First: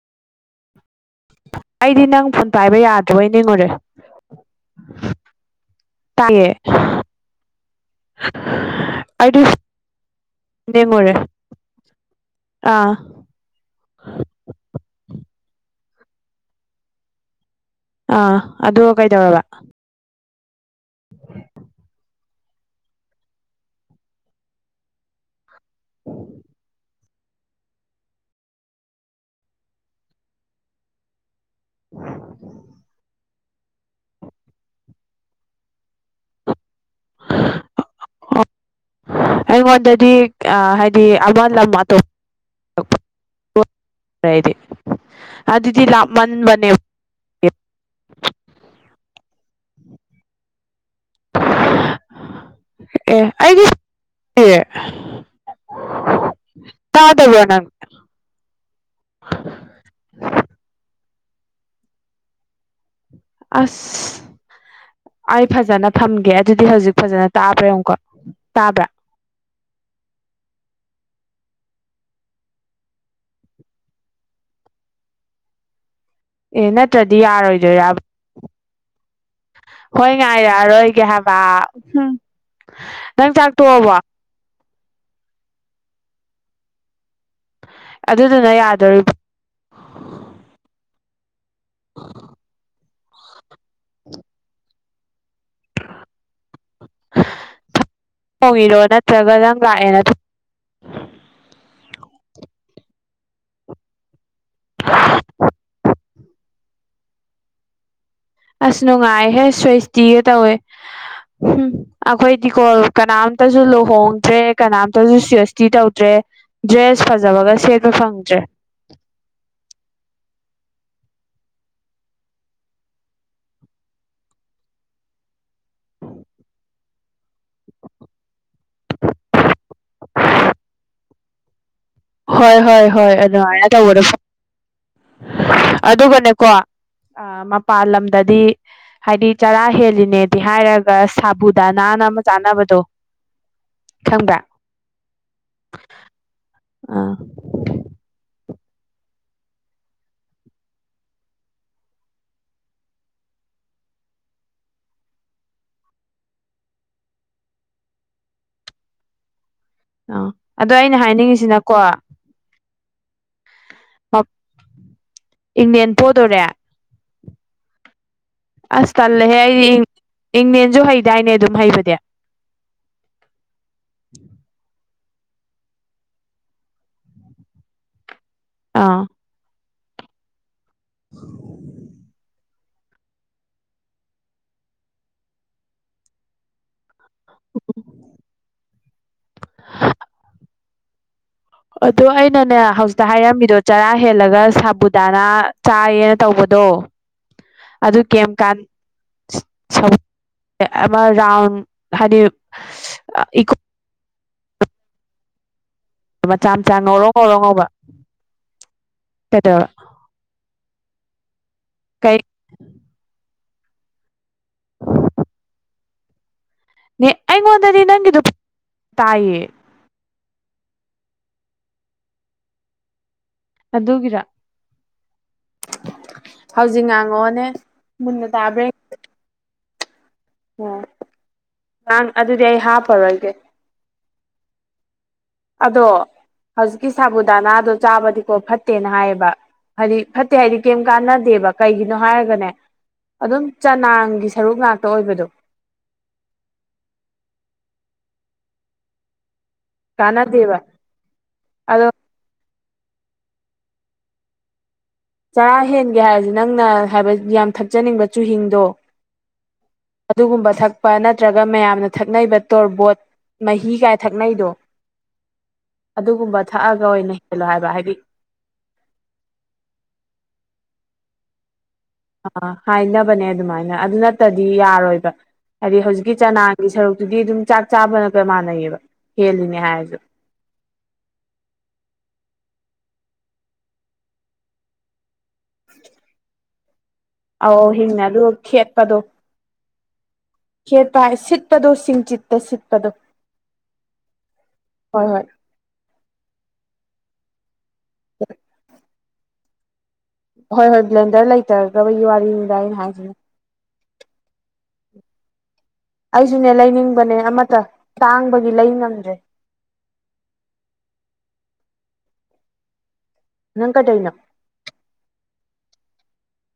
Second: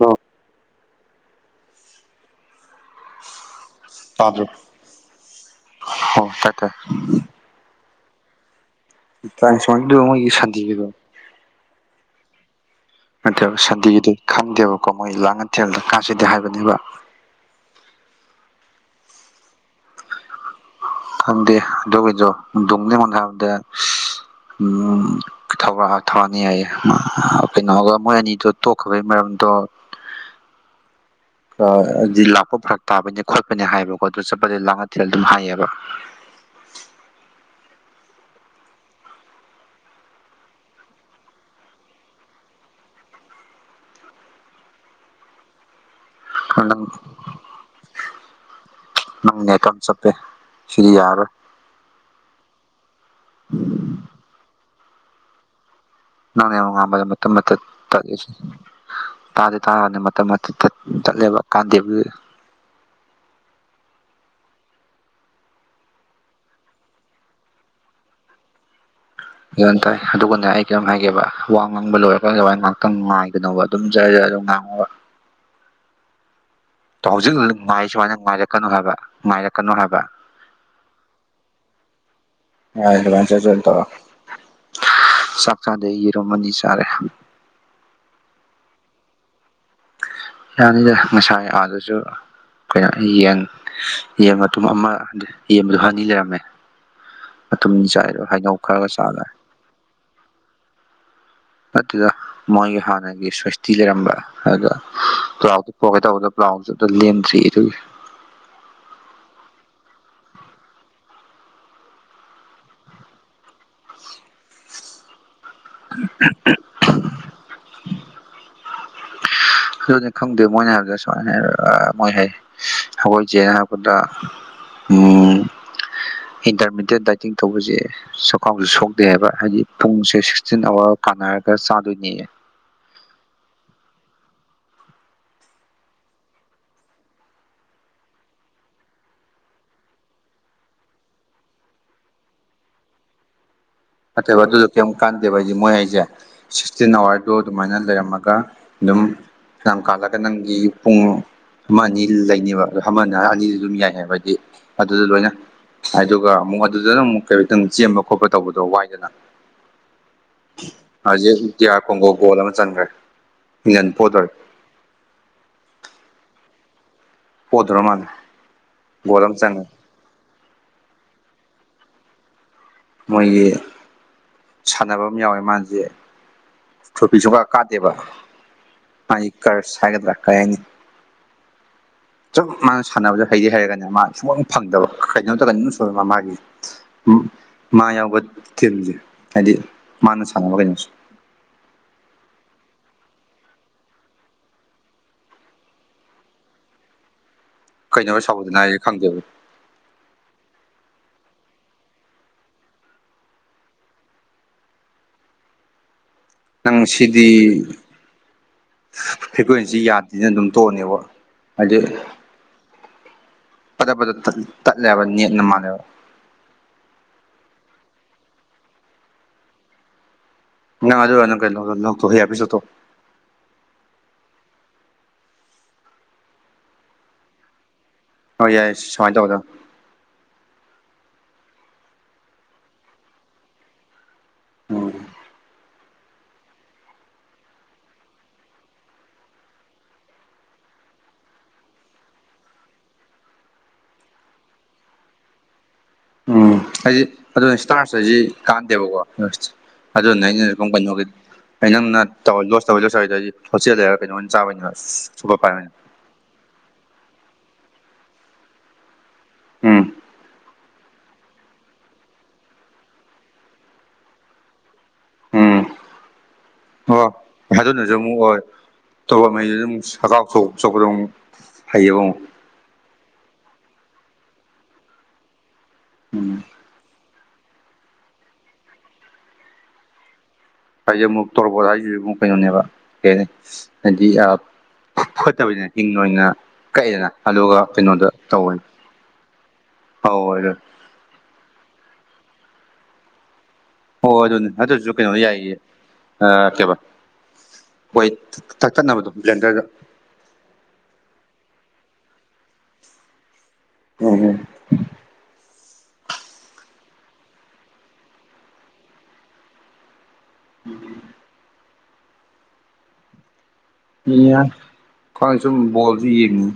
ꯂꫭ ꯑꯩꯗꯤ ꯅꯪ ꯐꯨꯣꯟ ꯄꯥꯏꯕ ꯌꯥꯗꯔꯕꯣꯏ ꯅꯤꯡꯉꯨꯔꯦ ꯇꯥꯗꯔꫭ ꯑꫭ ꯇꯥꯏꯌꯦ ꯇꯥꯏ ꯇꯥꯏ [unintelligible] ꯇꯥꯏꯟ ꯃꯣꯏꯒꯤ ꯁꯥꯟꯇꯤꯒꯤꯗꯣ ꯅꯤꯡꯉꯨꯔꯦ ꯑꯥ ꯅꯠꯇꯕ ꯁꯟꯗꯦꯒꯤꯗꫭ ꯈꯪꯗꯦꯕꯀꯣ ꯃꯣꯏ ꯂꯥꯡꯉꯊꯦꯜꯗ ꯀꯥꯁꯦꯗꯤ ꯍꯥꯏꯕꯅꯦꯕ ꯑꯥ ꯑꯗꫭ ꯀꯩꯗꯧꯔꯕ ꯈꯪꯗꯦ ꯑꯗꯨꯒꯤꯗꯣ ꯗꯨꯡꯅ ꯑꯩꯉꯣꯟꯗ ꯍꯥꯏꯕꯗ ꯎꯝ ꯊꯧꯋꯥ ꯊꯥꯅꯤ ꯍꯥꯏꯌꯦ ꯀꯩꯅꯣꯒ ꯃꯣꯏ ꯑꯅꯤꯗꫭ ꯇꯣꯛꯈꯤꯕꯩ ꯃꯔꯝꯗꯣ ꯑꯗꯨꯗꯤ ꯂꯥꯛꯄ ꯐꯔꯛ ꯇꯥꯕꯅꯦ ꯈꯣꯠꯄꯅꯦ ꯍꯥꯏꯕꯀꯣ ꯑꯗꯨ ꯆꯠꯄꯗꯤ ꯂꯥꯡꯉꯊꯦꯜꯗ ꯑꯗꯨꯝ ꯍꯥꯏꯌꯦꯕ ꯑꯩꯉꯣꯟꯗꯗꯤ ꯍꯥꯏꯗꯤ ꯑꯃ ꯂꯝ ꯑꯇꯣꯞ [unintelligible] ꯑꯗꯨꯗꯤ ꯂꯞꯃꯟꯕꯃꯅꯦ ꯅꯪ ꯅꯪ ꯀꯝ ꯆꯞꯄꯦ ꯁꯤꯔꯤ ꯌꯥꯔꫪꫭꯏ ꯑꯦ ꯑꯩꯒꯤ ꯅꯪꯅ ꯌꯥꯝ ꯉꯥꯥꯟꯕꯗ ꯃꯇꯠ ꯇꯥꯗꯕ꯭ꯔꯣ ꯃꯇꯠ ꯅꯪ ꯇꯠꯂꯤꯖꯦ ꯇꯗꯤ ꯇꯥꯔꯒꯅꯤ ꯃꯇꯠ ꯃꯇꯠ ꯇꯠꯂꯦꯕ ꯀꯥꯟꯗꯦ ꯑꯗꯨ ꯑꯁ ꯑꯩ ꯐꯖꯅ ꯊꯝꯒꯦ ꯑꯗꯨꯗꯤ ꯍꯧꯖꯤꯛ ꯐꯖꯅ ꯇꯥꯕ꯭ꯔꯥ ꯌꯦꯡꯉꯨꯀꫭ ꯇꯥꯕ꯭ꯔꯥ ꯒꯤꯌꯟ ꯇꯥꯏ ꯑꯗꯨꯒꯅꯦ ꯑꯩ ꯀꯩꯅꫭꯝ ꯍꯥꯏꯒꯦꯕ ꯋꯥ ꯉꯥꯡꯕ ꯂꯣꯏꯔꯀꯗ ꯑꯩꯗꯨꯃꯥꯏ ꯉꯥꯏꯍꯥꯛꯇꯪ ꯉꯥꯏꯒꯅꫭꯕ ꯑꯗꯨꯝ ꯖꯔ ꯖꯔꯏ ꯑꯗꯨꯝ ꯉꯥꯡꯉꯛꯑꫭꯕ ꯑꯦ ꯅꯠ ꯍꯧꯖꯤꯛ ꯉꯥꯏ ꯁꯨꯃꯥꯏꯅ ꯉꯥꯏꯔꯛꯀꯅꯨ ꯍꯥꯏꯕ ꯉꯥꯏꯔ ꯍꯣꯏ ꯉꯥꯏꯔꯛꯑꯔꯣꯏꯒꯦ ꯍꯥꯏꯕ ꯍꯝ ꯌꯥꯏ ꯑꯗꯨꯃꯥꯏꯅ ꯅꯪ ꯖꯔ ꯆꯥꯛ ꯖꯔ ꯇꯧꯔ ꯇꯣꯛꯑꯕꯣ ꯆꯥꯛ ꯆꯥꯗꯦ‌ꯑꯩ ꯌꯦꯔꯨꯝ ꯑꯅꯤ ꯆꯥꯔꯦ ꯑꯗꯨꯗꯨꯅ ꯌꯥꯗꯣꯔꯤꯕꫭ ꯌꯥꯅꯤꯗ ꯉꯁꯥꯏ ꯑꯥꯗꯨꯁꯨ ꯀꯩꯅꯣ ꯌꯦꯟ ꯌꯦꯟ ꯃꯇꯨꯝ ꯑꯃ ꯌꯦꯡꯕꯗꯣ ꯑꯅꯤ ꯂꯩꯔꯝꯃꯦ ꯃꯇꯨꯝ ꯆꯥꯏꯔꫭ ꯊꫭꯡꯉꯤꯔꯣ ꯅꯠꯇ꯭ꯔꯒ ꯅꯪ ꯂꯥꯛꯑꯦꯅ ꯅꯠꯇꯦꯗ ꯃꯣꯏꯒꯤ ꯍꯥꯟꯅꯒꯤ ꯁ꯭ꯋꯦꯁꯇꯤ ꯂꯩꯔꯝꯕ ꯑꯗ ꯄ꯭ꯂꯥꯎꯗ ꯄꯣꯛꯀꯦ ꯇꯧꯕꯗ ꯄꯕ꯭ꯂꯥꯎꯖꯨꯑꯃꯇ ꯂꯦꯝꯗ꯭ꯔꯦꯌꯦ ꯑꯗꯨꯒꯤ ꯑꯁ ꯅꯨꯡꯉꯥꯏꯍꯦ ꯁ꯭ꯋꯦꯁꯇꯤꯒ ꯇꯧꯋꯦ ꯍꯝ ꯑꯩꯈꯣꯏꯗꯤꯀꯣ ꯀꯅꯥꯝꯇꯁꯨ ꯂꯨꯍꯣꯡꯗ꯭ꯔꯦ ꯀꯅꯥꯝꯇꯁꯨ ꯁꯋꯦ ꯇꯤ ꯇꯧꯗ꯭ꯔꯦ ꯗ꯭ꯔꯦꯁ ꯐꯖꯕꯒ ꯁꯦꯠꯄ ꯐꯪꯗ꯭ꯔꯦ ꯑꯗꯨꯅꯤ ꯈꯪꯗꯦ ꯃꯣꯏꯅ ꯍꯥꯏꯕꯖꯦ ꯁꯨꯃꯥꯏꯅ ꯑꯥ ꯃꯣꯏ ꯍꯥꯏ ꯑꯩꯈꯣꯏꯖꯦꯅ ꯍꯥꯏꯕꯗ ꯎꯝ ꯏꯟꯇꯔꯃꯤꯗꯦꯠ ꯗꯥꯏꯇꯤꯡ ꯇꯧꯕꯖꯦ ꯆꯈꯥꯎꯁꯨ ꯁꯣꯛꯗꯦ ꯍꯥꯏꯕ ꯍꯥꯏꯗꯤ ꯄꯨꯡꯁꯦ ꯁꯤꯛꯁꯇꯤꯟ ꯑꯋꯥꯔ ꯀꯥꯟꯅꯔꯒ ꯆꯥꯗꯣꯏꯅꯦ ꯍꯣꯏ ꯍꯣꯏ ꯍꯣꯏ ꯑꯗꯨꯃꯥꯏꯅ ꯇꯧꯕꯗꯣ ꯐ ꯑꯗꯨꯒꯅꯦꯀꯣ ꯑ ꯃꯄꯥꯟ ꯂꯝꯗꯗꯤ ꯍꯥꯏꯗꯤ ꯆꯔꯥ ꯍꯦꯜꯂꯤꯅꯦꯗꯤ ꯍꯥꯏꯔꯒ ꯁꯥꯕꯨꯗ ꯅꯥꯟꯅ ꯑꯃ ꯆꯥꯅꯕꯗꯣ ꯈꯪꯕ꯭ꯔꯥ ꯑꯠꯇꯕ ꯑꯗꯨꯗꯣ ꯀꯩꯝꯛ ꯀꯥꯟꯗꯦꯕ ꯍꯥꯏꯗꯤ ꯃꯣꯏ ꯍꯥꯏꯁꯦ ꯁꯤꯛꯁꯇꯤꯟ ꯑꯥ ꯑꯋꯥꯔꯗꯨ ꯑꯗꯨꯃꯥꯏꯅ ꯂꯩꯔꯝꯃꯒ ꯑꯗꯨꯝ ꯌꯥꯝ ꯀꯥꯜꯂꯒ ꯅꯪꯒꯤ ꯄꯨꯡ ꯑꯃ ꯑꯅꯤ ꯂꯩꯅꯦꯕ ꯑ ꯑꯃꯅ ꯑꯅꯤꯗꯤ ꯑꯗꯨꯝ ꯌꯥꯏꯑꯕ ꯍꯥꯏꯗꯤ ꯑꯗꯨꯗ ꯂꯣꯏꯅ ꯑꯗꯨꯒ ꯑꯃꯨꯛ ꯑꯗꯨꯗꯅ ꯑꯃꯨꯛ ꯀꯇꯪ ꯆꯦꯟꯕ ꯈꯣꯠꯄ ꯇꯧꯕꯗꯣ ꯋꯥꯏꯗꯅ ꯑ ꯑꯗꯣ ꯑꯩꯅ ꯍꯧꯖꯤꯛ ꯗꯤ ꯍꯥꯏꯅꯤꯡꯉꯤꯁꯤꯅꯀꯣ ꯑꯥꯔ ꯀꯣꯡꯒꯣ ꯒꯣꯜ ꯑꯃ ꯆꯟꯈ꯭ꯔꯦ ꯃꯤꯂꯟ ꯐꯣꯇꯔꯦ ꯏꯪꯂꯪꯂꯦꯟ ꯄꯣꯗꯣꯔꯦ ꯄꯗ꯭ꯔꯃꯥꯟ ꯑꯁ ꯇꯜꯂꯍꯦ ꯑꯩꯗꯤ ꯏꯪꯅꯦꯦꯟꯁꯨ ꯍꯩꯗꯥꯏꯅꯦ ꯑꯗꯨꯝ ꯍꯩꯕꯗꯤ ꯃꯣꯏꯒꯤ ꯁꯥꯟꯅꯕ ꯑꯃ ꯌꯥꯎꯋꯦ ꯃꯥꯁꯦ ꯆꯣꯄꯤ ꯆꯄꯥ ꯀꯥꯗꯦꯕ ꯑꯥ ꯑꯩ ꯀ꯭ꯔꯁ ꯍꯥꯏꯒꯗ꯭ꯔꯥ ꯀꯩ ꯍꯥꯏꯅꯤ ꯎ ꯆꯞ ꯃꯥꯅ ꯁꯥꯟꯅꯕꯗ ꯍꯩꯗꯤ ꯍꯩꯔꯒꯅꯦ ꯃꯥ ꯁꯨꯐꯡ ꯐꯪꯗꯕ ꯀꯩꯩꯅꯣ ꯅꯠꯇ꯭ꯔꯒ ꯑꯗꯨꯝ ꯁꯣꯏꯕ ꯃꯥꯒꯤ ꯃꯥ ꯌꯥꯎꯕ ꯇꯤꯝꯁꯦ ꯍꯥꯏꯗꯤ ꯃꯥꯅ ꯁꯥꯟꯅꯕ ꯀꯩꯅꯣꯁꯦ ꯑꯗꯣ ꯑꯩꯅꯅꯦ ꯍꯧꯖꯤꯛꯇ ꯍꯥꯏꯔꯝꯃꯤꯗꯣ ꯆꯔꯥ ꯍꯦꯜꯂꯒ ꯁꯥꯕꯨꯗꯥꯅꯥ ꯆꯥꯔꯦꯅ ꯇꯧꯕꯗꯣ [inaudible] ꯑꯗꯨ ꯀꯔꯤ ꯀꯥꯟ ꯁꯥꯎꯕꯗꯅ ꯍꯥꯏꯁꯦ ꯈꯪꯗꯦꯕ ꯁ ꯑ ꯔꯥꯎꯟ ꯍꯥꯏꯗꯤ ꯏꯀꯣ ꯃꯆꯥ ꯃꯆꯥ ꯅꯪ ꯉꯧꯔꯣ ꯁꯤꯗꯤ ꯉꯧꯔꯣ ꯉꯧꯕ ꯀꯩꯗꯧꯔ ꯐ꯭ꯔꯤꯀ꯭ꯋꯦꯟꯁꯤ ꯌꯥꯗ ꯁꯤꯅ ꯑꯗꯨꯝ ꯇꯣꯛꯑꯅꯦꯕ ꯍꯥꯏꯗꯤ ꯀꯩ ꯐꯠꯇ ꯐꯗ ꯇꯠꯂꯦꯕ ꯅꯦꯠꯅ ꯃꯥꯜꯂꯦꯕ ꯅꯦ ꯑꯩꯉꯣꯟꯗꯗꯤ ꯅꯪꯒꯤꯗꯣ ꯇꯥꯏꯌꯦ ꯅ ꯑꯗꯨꯣꯏ ꯑꯗꯨ ꯀ ꯅ ꯍꯌꯦꯁꯣ ꯑꯗꯨꯒꯤꯔ ꯍꯧꯖꯤꯛ ꯉꯥꯡꯉꯛꯑꯣꯅꯦ ꯃꯨꯟꯅ ꯍꯣꯏ ꯇꯥꯕ꯭ꯔꯥ ꯌꯥꯏ ꯁꯉꯥꯏ ꯇꯧꯗꯣ ꯑꯣ ꯉꯥꯡ ꯑꯗꯨꯗꯤ ꯑꯩ ꯍꯥꯞꯄꯔꯣꯏꯒꯦ ꯑꯝ ꯑꯗꯣ ꯍꯧꯖꯤꯛꯀꯤ ꯁꯥꯕꯨꯨꯗꯥꯅꯥꯗꯣ ꯆꯥꯕꯗꯤꯀꯣ ꯐꯠꯇꯦꯅ ꯍꯥꯏꯌꯦꯕ ꯍꯥꯏꯗꯤ ꯐꯠꯇꯦ ꯍꯥꯏꯗꯤ ꯀꯩꯝ ꯀꯥꯟꯅꯗꯦꯕ ꯀꯩꯒꯤꯅꯣ ꯍꯥꯏꯔꯒꯅꯦ ꯑꯗꯨꯝ ꯆꯅꯥꯡꯒꯤ ꯁꯔꯨꯛ ꯉꯥꯛꯇ ꯑꯣꯏꯕꯗꯣ ꯎꯝ ꯍꯥꯏꯗꯤ ꯑꯗꯨ ꯏꯁꯇꯥꯔꯁ ꯍꯥꯏꯁꯤ ꯀꯥꯟꯗꯦꯕꯀꯣ ꯑꯗꯨꯅꯦ ꯑꯩꯅ ꯀꯥꯟꯅꯗꯦꯕ ꯀꯩꯅꯣꯒꯤ ꯑ ꯑꯗꯣ ꯅꯪꯅ ꯇꯧ ꯂꯣ ꯇꯧꯋ ꯂꯣꯗꯗꯤ ꯍꯣꯁꯦꯜ ꯂꯩꯔꯒ ꯀꯩꯅꯣ ꯑꯣꯏꯅ ꯆꯥꯕꯅꯤꯅ ꯆꯔꯥ ꯍꯦꯟꯒꯦ ꯍꯥꯏꯔꯁꯦ ꯅꯪꯅ ꯍꯥꯏꯕꯗꯤ ꯌꯥꯝ ꯊꯛꯆꯅꯤꯡꯕ ꯆꯨꯍꯤꯤꯡꯗꯣ ꯎꯝ ꯑꯗꯨꯒꯨꯝꯕ ꯊꯛꯄ ꯅꯠꯇ꯭ꯔꯒ ꯃꯌꯥꯝꯅ ꯊꯛꯅꯩꯔꯤꯕ ꯇꯣꯔꯕꯣꯠ ꯃꯍꯤ ꯀꯥꯏ ꯊꯛꯅꯩꯗꯣ ꯎꯝ ꯑꯗꯨꯒꯨꯝꯕ ꯊꯛꯑꯒ ꯑꯣꯏꯅ ꯍꯦꯜꯂꯣ ꯍꯥꯏꯕ ꯍꯥꯏꯗꯤ ꯑꯣꯍꯣꯏ ꯑꯧꯕꯉꯩꯗ ꯑꯗꯨꯝ ꯁꯒꯥꯎꯊꯣꯛ ꯆꯄꯗ ꯑꯗꯨ ꯍꯩꯌꯦꯕ ꯑꯃꯨꯛ ꯑ ꯍꯥꯏꯅꯕꯅꯦ ꯑꯗꯨꯃꯥꯏꯅ ꯑꯗꯨ ꯅꯠꯇꯗꯤ ꯌꯥꯔꯣꯏꯕ ꯍꯥꯏꯗꯤ ꯍꯧꯖꯤꯛꯀꯤ ꯎꯝ ꯆꯅꯥꯒꯤ ꯁꯔꯨꯛꯇꯨꯗꯤ ꯑꯗꯨꯝ ꯆꯥꯛ ꯆꯥꯕꯅꯒ ꯃꯥꯟꯅꯩꯌꯦꯕ ꯍꯦꯜꯂꯤꯅꯦ ꯍꯥꯏꯔꯁꯨ ꯍꯥꯏꯁꯦ ꯑꯃꯨꯛ ꯇꯣꯔꯕꯣꯠ ꯍꯥꯏꯁꯤꯁꯨ ꯑꯃꯨꯛ ꯀꯩꯅꯣꯅꯦꯕ ꯀꯩ ꯍꯥꯏꯅꯤ ꯍꯥꯏꯗꯤ ꯐꯣꯠꯇꯕꯅꯤꯅ ꯍꯤꯡ ꯑꯣꯏꯅꯅ ꯀꯛꯑꯦꯗꯅ ꯑꯗꯨꯒ ꯑꯧ ꯍꯤꯡꯅ ꯀꯩꯅꯣꯗ ꯑꯗꯨ ꯇꯧꯕꯅꯤ ꯈꯦꯠꯄꯗꯣ ꯍꯣꯏ ꯍꯣꯏ ꯈꯦꯠꯄ ꯍꯥꯏ ꯁꯤꯠ ꯄꯗꯣꯁꯤꯡ ꯆꯤꯠꯇꯁꯤ ꯄꯗꯣ ꯑꯣ ꯑꯗꯨꯅꯦ ꯑꯗꯨꯁꯨ ꯀꯩꯅꯣ ꯍꯣꯏ ꯌꯥꯏꯌꯦ ꯑꯥ ꯀꯩꯕ ꯍꯣꯏ ꯊꯛꯊꯠꯅꯕꯗꯣ ꯕ꯭ꯂꯦꯟꯗꯔꯗ ꯍꯣꯏ ꯍꯣꯏ ꯕ꯭ꯂꯦꯟꯗꯔ ꯂꯩꯖꯗꯕꯒꯤ ꯋꯥꯔꯤꯅꯤꯗ ꯑꯩꯅ ꯍꯥꯏꯖꯤꯅꯥ ꯎꯝ ꯍꯝ ꯑꯩꯁꯨꯅꯦ ꯂꯩꯅꯤꯡꯕꯅꯦ ꯑꯃꯇ ꯇꯥꯡꯕꯒꯤ ꯂꯩ ꯉꯝꯗ꯭ꯔꯦ [unintelligible] ꯅꯪ ꯀꯩꯗꯩꯅꯣ [unintelligible] ꯁꯨꯝ ꯕꯣꯜꯁꯨ ꯌꯦꯡꯉꯤ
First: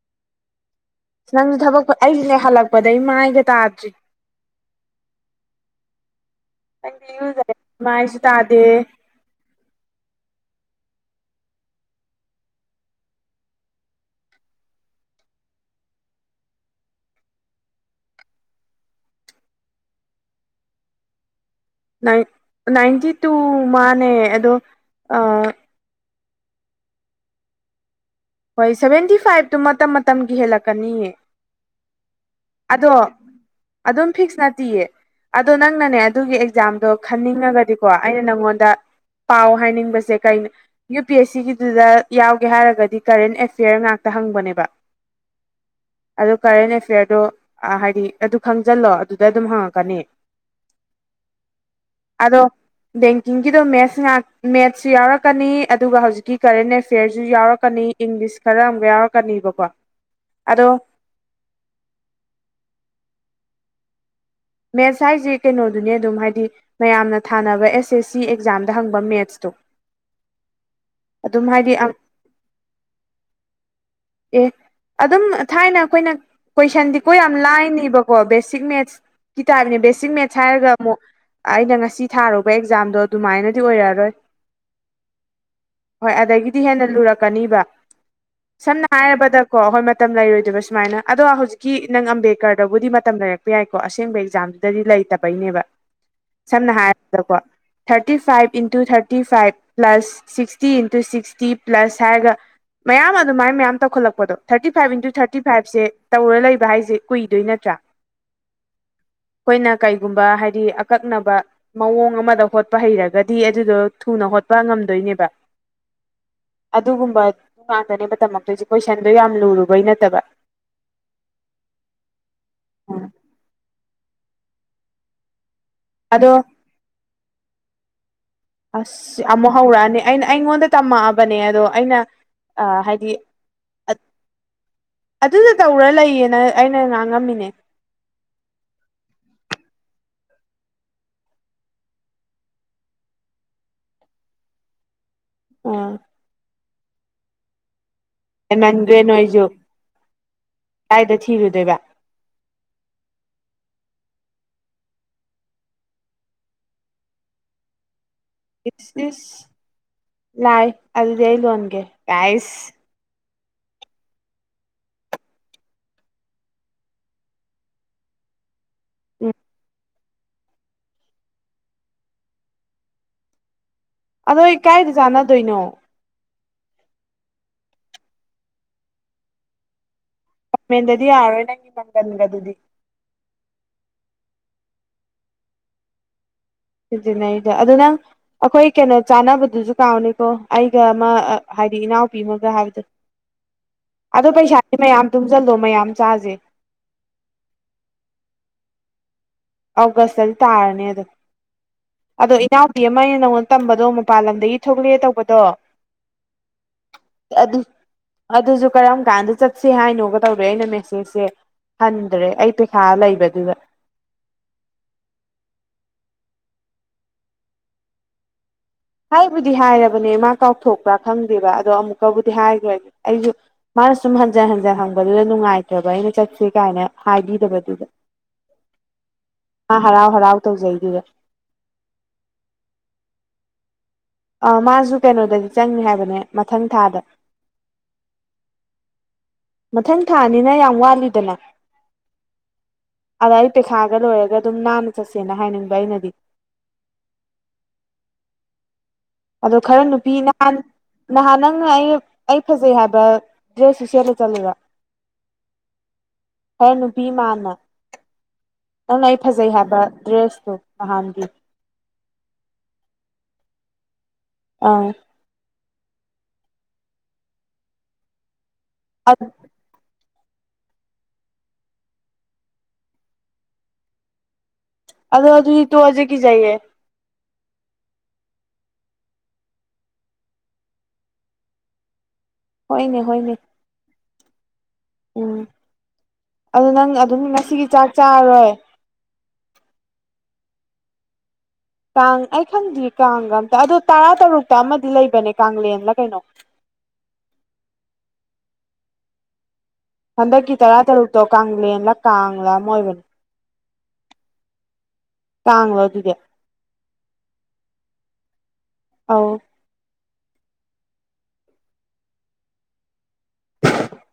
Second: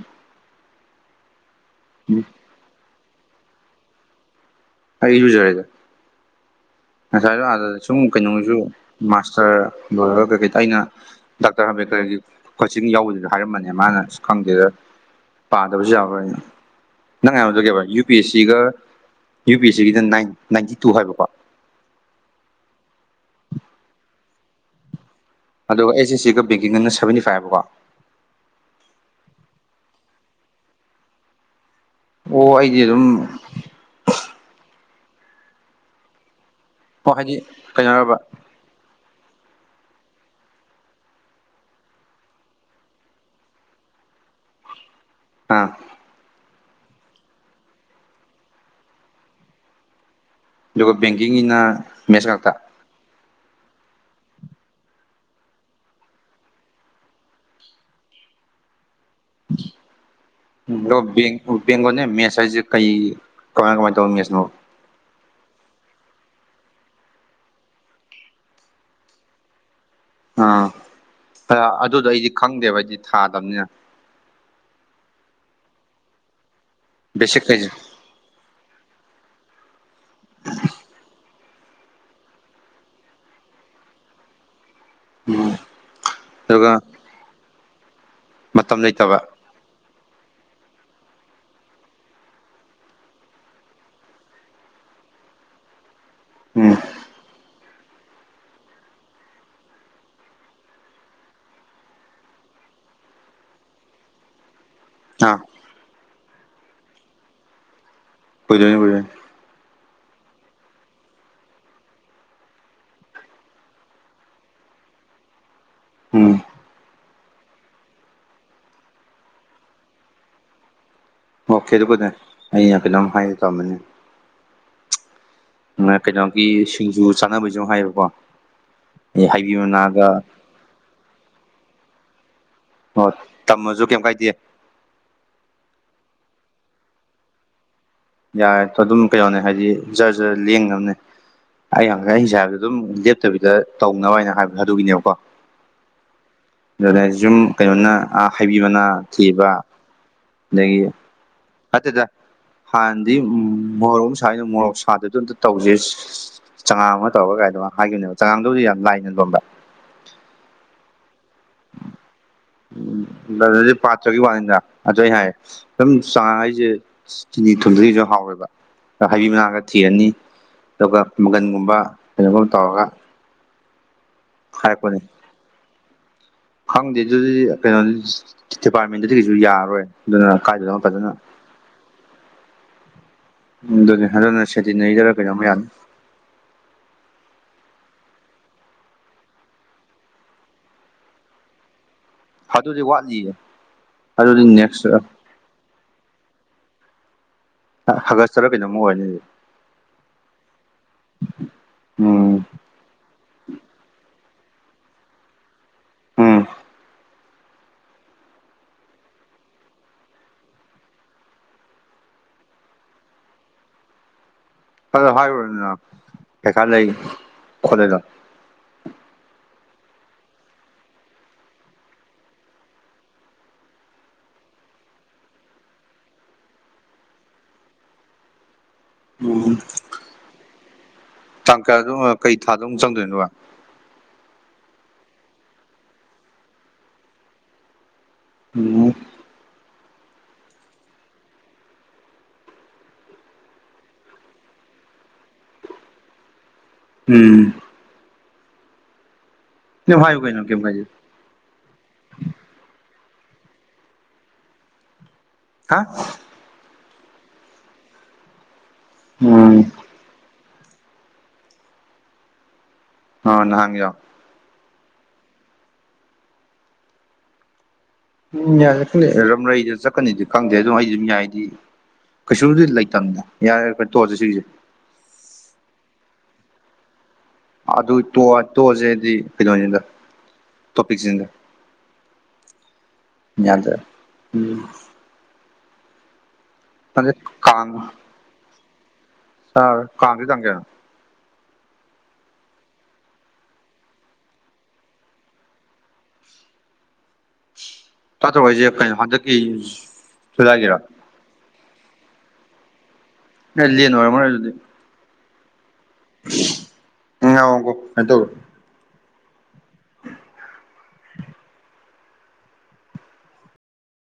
ꯅꯪꯁꯨ ꯊꯕꯛ ꯑꯩꯁꯅꯦ ꯍꯜꯂꯛꯄꯗꯩ ꯃꯥꯏꯒ ꯇꯥꯗ꯭ꯔꯤ ꯑꯩ ꯏꯔꯨꯖꯔꯦꯗ ꯅꯪꯗꯤ ꯉꯁꯥꯏꯗꯣ ꯏꯔꯨꯖꯔꯦ ꯑꯥꯗ ꯁꯨꯝ ꯃꯥꯏꯁꯨ ꯀꯩꯅꯣꯁꯨ ꯇꯥꯗꯦ ꯃꯥꯁꯇꯔ ꯂꯣꯏꯔꯒ ꯀꯩꯀꯩ ꯑꯩꯅ ꯗꯥꯛꯇꯔ ꯍꯥꯝꯕꯦꯀꯔꯒꯤ ꯀꯣꯏꯆꯤꯟ ꯌꯥꯎꯕꯗꯨꯗ ꯍꯥꯏꯔꯝꯕꯅꯦ ꯃꯥꯅ ꯈꯪꯗꯦꯗ ꯄꯥꯗꯕꯁꯨ ꯌꯥꯔꯔꯣꯏ ꯅꯪ ꯍꯥꯏꯕꯗꯣ ꯀꯩꯕꯥ ꯌꯨ ꯄꯤ ꯑꯦꯁ ꯁꯤꯒ ꯌꯨ ꯄꯤ ꯑꯦꯁ ꯁꯤꯒꯤꯗ ꯅꯥꯏ ꯅꯥꯏꯟꯇꯤ ꯇꯨ ꯍꯥꯏꯕꯀꯣ ꯅꯥꯏꯟꯇꯤ ꯇꯨ ꯃꯥꯅꯦ ꯑꯗꯣ ꯑꯗꯨꯒ ꯑꯦꯁ ꯑꯦꯁ ꯁꯤꯒ ꯕꯦꯡꯀꯤꯡꯒꯅ ꯁꯕꯦꯟꯇꯤ ꯐꯥꯏꯕꯀꯣ ꯍꯣꯏ ꯁꯦꯚꯦꯟꯇꯤ ꯐꯥꯏꯚꯇꯨ ꯃꯇꯝ ꯃꯇꯝꯒꯤ ꯍꯦꯜꯂꯛꯀꯅꯤꯌꯦ ꯑꯣ ꯑꯩꯗꯤ ꯑꯗꯣ ꯑꯗꯨꯝ ꯑꯗꯨꯝ ꯐꯤꯛꯁ ꯅꯠꯇꯤꯌꯦ ꯑꯗꯣ ꯅꯪꯅꯅꯦ ꯑꯗꯨꯒꯤ ꯑꯦꯛꯖꯥꯝ ꯑꯗꯣ ꯑꯣ ꯍꯥꯏꯗꯤ ꯈꯟꯅꯤꯡꯉꯒꯗꯤꯀꯣ ꯀꯩꯅꯣꯔꯕ ꯑꯩꯅ ꯅꯪꯉꯣꯟꯗ ꯄꯥꯎ ꯍꯥꯏꯅꯤꯡꯕꯁꯦ ꯀꯩꯅ ꯌꯨ ꯄꯤ ꯑꯦꯁ ꯁꯤꯒꯤꯗꯨꯗ ꯌꯥꯎꯒꯦ ꯍꯥꯏꯔꯒꯗꯤ ꯀꯔꯦꯟ ꯑꯦꯐꯤꯌꯔ ꯉꯥꯛꯇ ꯍꯪꯕꯅꯦꯕ ꯑꯥ ꯑꯗꯨ ꯀꯔꯦꯟ ꯑꯦꯐꯤꯌꯥꯔꯗꯣ ꯍꯥꯏꯗꯤ ꯑꯗꯨ ꯈꯪꯖꯜꯂꯣ ꯑꯗꯨꯗ ꯑꯗꯨꯝ ꯍꯪꯉꯛꯀꯅꯤ ꯑꯗꯨꯒ ꯕꯦꯡꯀꯤꯡꯒꯤꯅ ꯃꯦꯁ ꯑꯗꯣ ꯉꯥꯛꯇ ꯕꯦꯡꯀꯤꯡꯒꯤꯗꯣ ꯃꯦꯠꯁ ꯉꯥꯛ ꯃꯦꯠꯁꯁꯨ ꯌꯥꯎꯔꯛꯀꯅꯤ ꯑꯗꯨꯒ ꯍꯧꯖꯤꯛꯀꯤ ꯀꯔꯦꯟ ꯑꯦꯐꯤꯌꯔꯁꯨ ꯌꯥꯎꯔꯛꯀꯅꯤ ꯏꯪꯂꯤꯁ ꯈꯔ ꯑꯃꯨꯒ ꯌꯥꯎꯔꯛ ꯂꯣ ꯕꯦꯡ ꯕꯦꯡꯒꯣꯟꯅꯦ ꯃꯦꯁ ꯍꯥꯏꯁꯦ ꯀꯩ ꯀꯃꯥꯏ ꯀꯃꯥꯏꯟ ꯇꯧꯕ ꯃꯦꯁꯅꯣ ꯃꯦꯟꯁ ꯍꯥꯏꯁꯦ ꯀꯩꯅꯣꯗꯨꯅꯤ ꯑꯗꯨꯝ ꯍꯥꯏꯗꯤ ꯃꯌꯥꯝꯅ ꯊꯥꯅꯕ ꯑꯦꯁ ꯑꯦꯁ ꯁꯤ ꯑꯦꯛꯖꯥꯝꯗ ꯍꯪꯕ ꯃꯦꯠꯁꯇꯨ ꯑꯥ ꯑꯝ ꯑꯗꯨꯗꯣ ꯑꯩꯗꯤ ꯈꯪꯗꯦꯕ ꯍꯥꯏꯗꯤ ꯊꯥꯗꯝꯅꯤꯅ ꯑꯦ ꯑꯗꯨꯝ ꯊꯥꯏꯅ ꯑꯩꯈꯣꯏꯅ ꯀꯣꯏꯁꯟꯗꯤꯀꯣ ꯌꯥꯝ ꯕꯦꯁꯤꯛꯈꯩꯁꯦ ꯂꯥꯏꯅꯦꯕ ꯀꯣ ꯕꯦꯁꯤꯛ ꯃꯦꯠꯁꯀꯤ ꯇꯥꯏꯞꯅꯦ ꯕꯦꯁꯤꯛ ꯃꯦꯠꯁ ꯍꯥꯏꯔꯒ ꯑꯃꯨꯛ ꯑꯩꯅ ꯉꯁꯤ ꯊꯥꯔꯨꯕ ꯑꯦꯛꯖꯥꯝꯗꯣ ꯑꯗꯨꯃꯥꯏꯅꯗꯤ ꯑꯣꯏꯔꯛꯑꯔꯣꯏ ꯎꯝ ꯍꯣꯏ ꯑꯗꯒꯤꯗꯤ ꯑꯗꯨꯒ ꯍꯦꯟꯅ ꯂꯨꯔꯛꯀꯅꯤꯕ ꯃꯇꯝ ꯁꯝꯅ ꯂꯩꯇꯕ ꯍꯥꯏꯔꯕꯗ ꯀꯣ ꯍꯣꯏ ꯃꯇꯝ ꯂꯩꯔꯣꯏꯗꯕ ꯁꯨꯃꯥꯏꯅ ꯑꯗꯣ ꯍꯧꯖꯤꯛꯀꯤ ꯅꯪ ꯑꯝꯕꯦꯗꯀꯔꯗꯕꯨꯗꯤ ꯃꯇꯝ ꯂꯩꯔꯛꯄ ꯌꯥꯏꯀꯣ ꯑꯁꯦꯡꯕ ꯑꯦꯛꯖꯥꯝꯗꯨ ꯗꯗꯤ ꯂꯩꯇꯕꯩꯅꯦꯕ [inaudible] ꯁꯝꯅ ꯍꯥꯏꯔꯕꯗꯀꯣ thirty five into thirty five plus sixty into sixty plus ꯍꯥꯏꯔꯒ ꯃꯌꯥꯝ ꯑ ꯑꯗꯨꯃꯥꯏꯅ ꯃꯌꯥꯝ ꯇꯧꯈꯠꯂꯛꯄꯗꯣ ꯊꯥꯔꯇꯤ ꯐꯥꯏꯚ ꯏꯟꯇꯨ ꯑꯥ ꯊꯥꯔꯇꯤ ꯐꯥꯏꯚꯁꯦ ꯇꯧꯔ ꯂꯩꯕ ꯍꯥꯏꯁꯦ ꯀꯨꯏꯗꯣꯏ ꯅꯠꯇ꯭ꯔꯥ ꯀꯨꯏꯗꯣꯏꯅꯦ ꯀꯨꯏꯗꯣꯌꯅꯦ ꯑꯩꯈꯣꯏꯅ ꯀꯩꯒꯨꯝꯕ ꯍꯥꯏꯗꯤ ꯑꯀꯛꯅꯕ ꯃꯑꯣꯡ ꯑꯃꯗ ꯍꯣꯠꯄ ꯍꯩꯔꯒꯗꯤ ꯑꯗꯨꯗꯣ ꯊꯨꯅ ꯍꯣꯠꯄ ꯉꯝꯗꯣꯏꯅꯦꯕ ꯎꯝ ꯑꯗꯨꯒꯨꯝꯕꯗꯨ ꯉꯥꯛꯇꯅꯦꯕ ꯇꯝꯃꯛꯇꯣꯏꯁꯦ ꯀꯣꯏꯁꯟꯗꯣ ꯌꯥꯝ ꯂꯨꯔꯨꯕꯩ ꯅꯠꯇꯕ ꯑꯣꯀꯦ ꯑꯗꯨꯒꯅꯦ ꯑꯩ ꯀꯩꯅꫭꯝ ꯍꯥꯏꯒꯦ ꯇꯧꯔꯝꯕꯅꯤ ꯑꯗꯣ ꯀꯩꯅꯣꯒꯤ ꯁꯤꯡꯖꯨ ꯆꯥꯅꯕꯩꯁꯨ ꯍꯥꯏꯌꯦꯕꯀꯣ ꯑꯁ ꯑꯃꯨꯛ ꯍꯩꯕꯤ ꯍꯧꯔꯛꯑꯅꯤ ꯃꯅꯥꯒ ꯑꯩꯅ ꯑꯩꯉꯣꯟꯗ ꯇꯝꯃꯛꯑꯕꯅꯦ ꯑꯗꯣ ꯑꯩꯅ ꯑ ꯍꯥꯏꯗꯤ ꯑꯣ ꯇꯝꯃꯁꯨ ꯑꯠ ꯀꯩꯝ ꯀꯥꯏꯗꯦ ꯑꯗꯨꯗꯣ ꯇꯧꯔ ꯂꯩꯌꯦꯅ ꯑꯩꯅ ꯉꯥꯡꯉꯝꯃꯤꯅꯦ꯫ ꯌꯥꯔꯦ ꯑꯗꯨꯝ ꯀꯩꯅꯣꯅꯦ ꯍꯥꯏꯗꯤ ꯖꯔꯖꯔ ꯂꯦꯡꯅꯕꯅꯦ꯫ ꯑꯩꯅ ꯑꯩ ꯍꯧꯖꯤꯛ ꯍꯥꯏꯕꯗꫭ ꯑꯗꯨꯝ ꯂꯦꯞꯇꯕꯤꯗ ꯇꯧꯅꯕ ꯍꯥꯏꯅ ꯍꯥꯏꯕ ꯑꯗꯨꯒꯤꯅꯦꯕꯀꯣ꯫ ꯑꯣ ꯖꯨꯝ ꯀꯩꯅꯣꯅ ꯑꯥ ꯍꯩꯕꯤꯃꯅ ꯍꯦꯟꯃꯟꯈ꯭ꯔꯦ ꯅꯣꯏꯁꯨ ꯊꯤꯕ ꯑꯗꯒꯤ ꯀꯥꯏꯗ ꯊꯤꯔꯨꯗꯣꯏꯕ ꯑꯠꯇꯦꯗ ꯍꯥꯟꯅꯗꯤ ꯃꯣꯔꯣꯛ ꯁꯅ ꯃꯣꯔꯣꯛ ꯁꯥꯗꯗꯣ ꯑꯝꯇ ꯇꯧꯖꯩ ꯆꯉꯥꯡ ꯑꯃ ꯇꯧꯔꯒꯥꯒꯥꯏꯗꯩ ꯃꯥ ꯍꯥꯏꯈꯤꯝꯅꯦꯕ ꯏꯁ ꯏꯁ ꯂꯥꯏ ꯑꯜꯗꯤ ꯑꯩ ꯂꯣꯟꯒꯦ ꯀꯥꯏꯁ ꯄꯥꯠꯇ꯭ꯔꯒꯤ ꯋꯥꯅꯤꯗ ꯑꯗꯨ ꯑꯩ ꯍꯥꯏꯌꯦ ꯁꯨꯝ ꯆꯥꯡ ꯍꯥꯏꯁꯦ ꯆꯤꯅꯤ ꯊꯨꯗꯔꯤꯁꯨ ꯍꯥꯎꯋꯦꯕ ꯍꯩꯕꯤ ꯎꯝ ꯃꯅꯥ ꯈꯔꯥ ꯊꯤꯔꯅꯤ ꯑꯗꯨꯒ ꯃꯪꯒꯟꯒꯨꯝꯕ ꯀꯩꯅꯣꯒꯨꯝꯕ ꯇꯧꯔꯒ ꯑꯗꯣ ꯀꯥꯏꯗ ꯍꯥꯏꯔꯛꯄꯅꯦ ꯆꯥꯟꯅꯗꯣꯏꯅꯣ ꯈꯪꯗꯦ ꯑꯗꯨꯗꯤ ꯀꯩꯅꯣ ꯗꯤꯄꯥꯔꯠꯃꯦꯟꯗꯗꯤ ꯀꯩꯁꯨ ꯌꯥꯔꯔꯣꯏ ꯑꯗꯨꯅ ꯀꯥꯏꯗ ꯃꯦꯗꯗꯤ ꯌꯥꯔꯔꯣꯏ ꯅꯟꯒꯤ ꯖꯪꯒꯜ ꯒꯗꯨꯗꯤ ꯎ ꯑꯗꯨꯅꯦ ꯑꯗꯨꯟꯅ ꯁꯦꯇꯤꯟꯅꯩꯖꯔ ꯀꯩꯅꯣꯝꯃ ꯌꯥꯅꯤ꯫ ꯊꯤꯖꯤꯅꯩꯖ‌ꯦ ꯑꯗꯨ ꯅꯪ ꯑꯩꯈꯣꯏ ꯀꯩꯅꯣ ꯆꯥꯅꯕꯗꯨꯁꯨ ꯀꯥꯎꯅꯤꯀꯣ ꯑꯩꯒ ꯑꯃ ꯍꯥꯏꯗꯤ ꯏꯅꯥꯎ ꯄꯤꯃꯒ ꯑꯗꯨꯗꯤ ꯍꯥꯏꯕꯗꫭ ꯋꯥꯠꯂꯤꯌꯦ ꯑꯗꯣ ꯑꯗꯨꯗꯤ ꯄꯩꯁꯥꯗꯤ ꯅꯦꯛꯁ ꯃꯌꯥꯝ ꯇꯨꯡꯁꯤꯜꯂꯣ ꯃꯌꯥꯝ ꯆꯥꯁꯦ꯫ ꯑꯥꯒꯁ꯭ꯇ ꯇꯔ ꯀꯩꯅꯤꯝ ꯑꯣꯏꯔꯅꯤ ꯑꯗꯨꯗꯤ ꯑꯣꯒꯁꯇꯗꯤ ꯇꯥꯔꯅꯤ ꯑꯗꯣ ꯎꯝ ꯑꯩ ꯏꯅꯥꯎꯄꯤ ꯑꯃ ꯑꯩꯅ ꯅꯉꯣꯟꯗ ꯇꯝꯕꯗꯣ ꯃꯄꯥꯟ ꯂꯝꯗꯒꯤ ꯊꯣꯛꯂꯛꯑꯦ ꯇꯧꯕꯗꯣ ꯎꯝ ꯑꯗꯨ ꯑꯗꯨꯁꯨ ꯀꯔꯝ ꯀꯥꯟꯗ ꯆꯠꯁꯦ ꯍꯥꯏꯅꯣꯒ ꯇꯧꯗꯦ ꯑꯩꯅ ꯃꯦꯁꯦꯁꯁꯦ꯫ ꯍꯟꯗ꯭ꯔꯦ ꯑꯩ ꯄꯩꯁꯥ ꯂꯩꯕꯗꯨꯗ ꯑꯗꯣ ꯍꯥꯏꯔꯨꯔꫭꯗꯅ ꯄꯩꯈꯥ ꯂꯩ ꯈꯣꯠꯂꯦꯅ ꯍꯥꯏꯕꯨꯗꯤ ꯍꯥꯏꯔꯕꯅꯦ ꯃꯥ ꯀꯥꯎꯊꯣꯛꯄ꯭ꯔꯥ ꯈꯪꯗꯦꯕ ꯑꯗꯣ ꯑꯃꯨꯛꯀꯕꯨꯗꯤ ꯍꯥꯏꯈ꯭ꯔꯒꯦ ꯑꯩꯁꯨ ꯃꯥꯅ ꯁꯨꯝ ꯍꯟꯖꯟ ꯍꯟꯖꯤꯟ ꯍꯪꯕꯗꯨꯗ ꯅꯨꯡꯉꯥꯏꯇꯕ ꯑꯩꯅ ꯆꯠꯁꯤ ꯀꯥꯏꯅ ꯍꯥꯏꯕꯤꯗꯕꯗꯨꯗ [inaudible] ꯑ ꯍꯔꯥꯎ ꯍꯔꯥꯎ ꯇꯧꯖꯩꯗꯨꯗ ꯇꯥꯡ ꯑꯗꯨꯝ ꯀꯩ ꯊꯥꯗ ꯑꯃꯨꯛ ꯆꯪꯗꯣꯏꯅꯣꯕ ꯑ ꯃꯥꯁꯨ ꯀꯩꯅꯣꯗꯗꯤ ꯆꯪꯅꯦ ꯍꯥꯏꯕꯅꯦ ꯃꯊꯪ ꯊꯥꯗ ꯎꯝ ꯃꯊꯪ ꯊꯥꯅꯤꯅ ꯌꯥꯝ ꯋꯥꯠꯂꯤꯗꯅ ꯑꯗ ꯑꯩ ꯄꯩꯁꯥꯒ ꯂꯣꯏꯔꯒ ꯑꯗꯨꯝ ꯅꯥꯟꯅ ꯆꯠꯁꯦꯅ ꯍꯥꯏꯅꯤꯡꯕ ꯑꯩꯅꯗꯤ ꯎꯝ ꯑꯗꯣ ꯈꯔ ꯑꯗꯨꯝ ꯅꯨꯄꯤ ꯍꯥꯏꯌꯨ ꯀꯩꯅꯣ ꯅꯍꯥꯟ ꯀꯩꯝ ꯀꯥꯏꯗꯦ ꯅꯍꯥꯟ ꯅꯪꯅ ꯑꯩ ꯑꯩ ꯐꯖꯩ ꯍꯥꯏꯕ ꯗ꯭ꯔꯦꯁꯇꯨ ꯁꯦꯠꯂ ꯆꯠꯂꯕ ꯍꯥ ꯍꯣꯌ ꯅꯨꯄꯤ ꯃꯥꯅ ꯅꯪꯅ ꯑꯩ ꯐꯖꯩ ꯎꯝ ꯍꯥꯏꯕ ꯗ꯭ꯔꯦꯁꯇꯨ ꯅꯍꯥꯟꯒꯤ꯫ ꯅꯍꯥꯟ ꯍꯪꯉꯤꯒꯤꯗꯣ ꯑꯥ ꯎꯝ ꯌꯥꯔꯛ ꯀꯅꯤ ꯔꯝꯗꯩꯗ ꯖꯠ ꯀꯅꯗꯤ ꯈꯪꯗꯦ ꯑꯗꫭ ꯑꯩꯗꯤ ꯑꯗꯨꯝ ꯌꯥꯔꯦꯗꯤ ꯀꯩꯁꯨꯝꯗꯤ ꯂꯩꯇꯝꯅꯤꯗ ꯌꯥꯔꯦ ꯇꫭꯛꯑꯁꯤ ꯁꯤꯒꯤꯁꯦ꯫ ꯑꯗꯣ ꯑꯗꯨ ꯇꯨꯖꯤꯛꯀꯤꯖꯏꯌꯦ꯫ ꯑꯗꯨ ꯇꯣꯛꯑꯁꯦꯗꯤ ꯀꯩꯅꫭꯅꯤꯗ ꯀꯞꯤꯖꯤꯟꯗ ꯍꯣꯏꯅꯦ ꯍꯣꯏꯅꯦ ꯌꯥꯗ ꯎꯝ ꯎꯝ ꯑꯗꯨ ꯅꯪ ꯈꯪꯗꯦ ꯑꯗꯨꯝ ꯉꯁꯤꯒꯤ ꯀꯥꯡ ꯆꯥꯛ ꯆꯥꯔꯔꯣꯏ ꯆꯥꯔꯣꯏ ꯀꯥꯡꯗ ꯇꯥꯡ ꯀꯌꯥꯅꫭ ꯀꯥꯡ ꯑꯩ ꯈꯪꯗ꯭ꯔꯤ ꯀꯥꯡꯒ ꯑꯝꯇ ꯑꯗꯨ ꯇꯔꯥ ꯇꯔꯨꯛꯇ ꯑꯃꯗꯤ ꯂꯩꯕꯅꯦ ꯀꯥꯡꯂꯦꯟꯂ ꯀꯩꯅꯣ ꯆꯥꯠꯇ꯭ꯔꯣ ꯍꯥꯏꯁꯦ ꯀꯩꯅꯣ ꯍꯟꯗꯛꯀꯤ ꯍꯟꯗꯛꯀꯤ ꯖꯨꯂꯥꯏꯒꯤꯔꯣ ꯇꯔꯥ ꯇꯔꯨꯛꯇꯣ ꯀꯪꯂꯦꯟꯂ ꯀꯪꯂꯥ ꯑꯃ ꯑꯣꯏꯕꯅꯤ ꯀꯥꯡꯂ‌ꯦꯟ ꯑꫭꯏꯔꯝ ꯃꯔꫭꯏ ꯑꯗꯨꯗꯤ ꯀꯥꯡꯂꯣ ꯑꯗꯨꯗꯤ ꯉꯥꯎꯕ ꯑꯗꯨ ꯑꯧ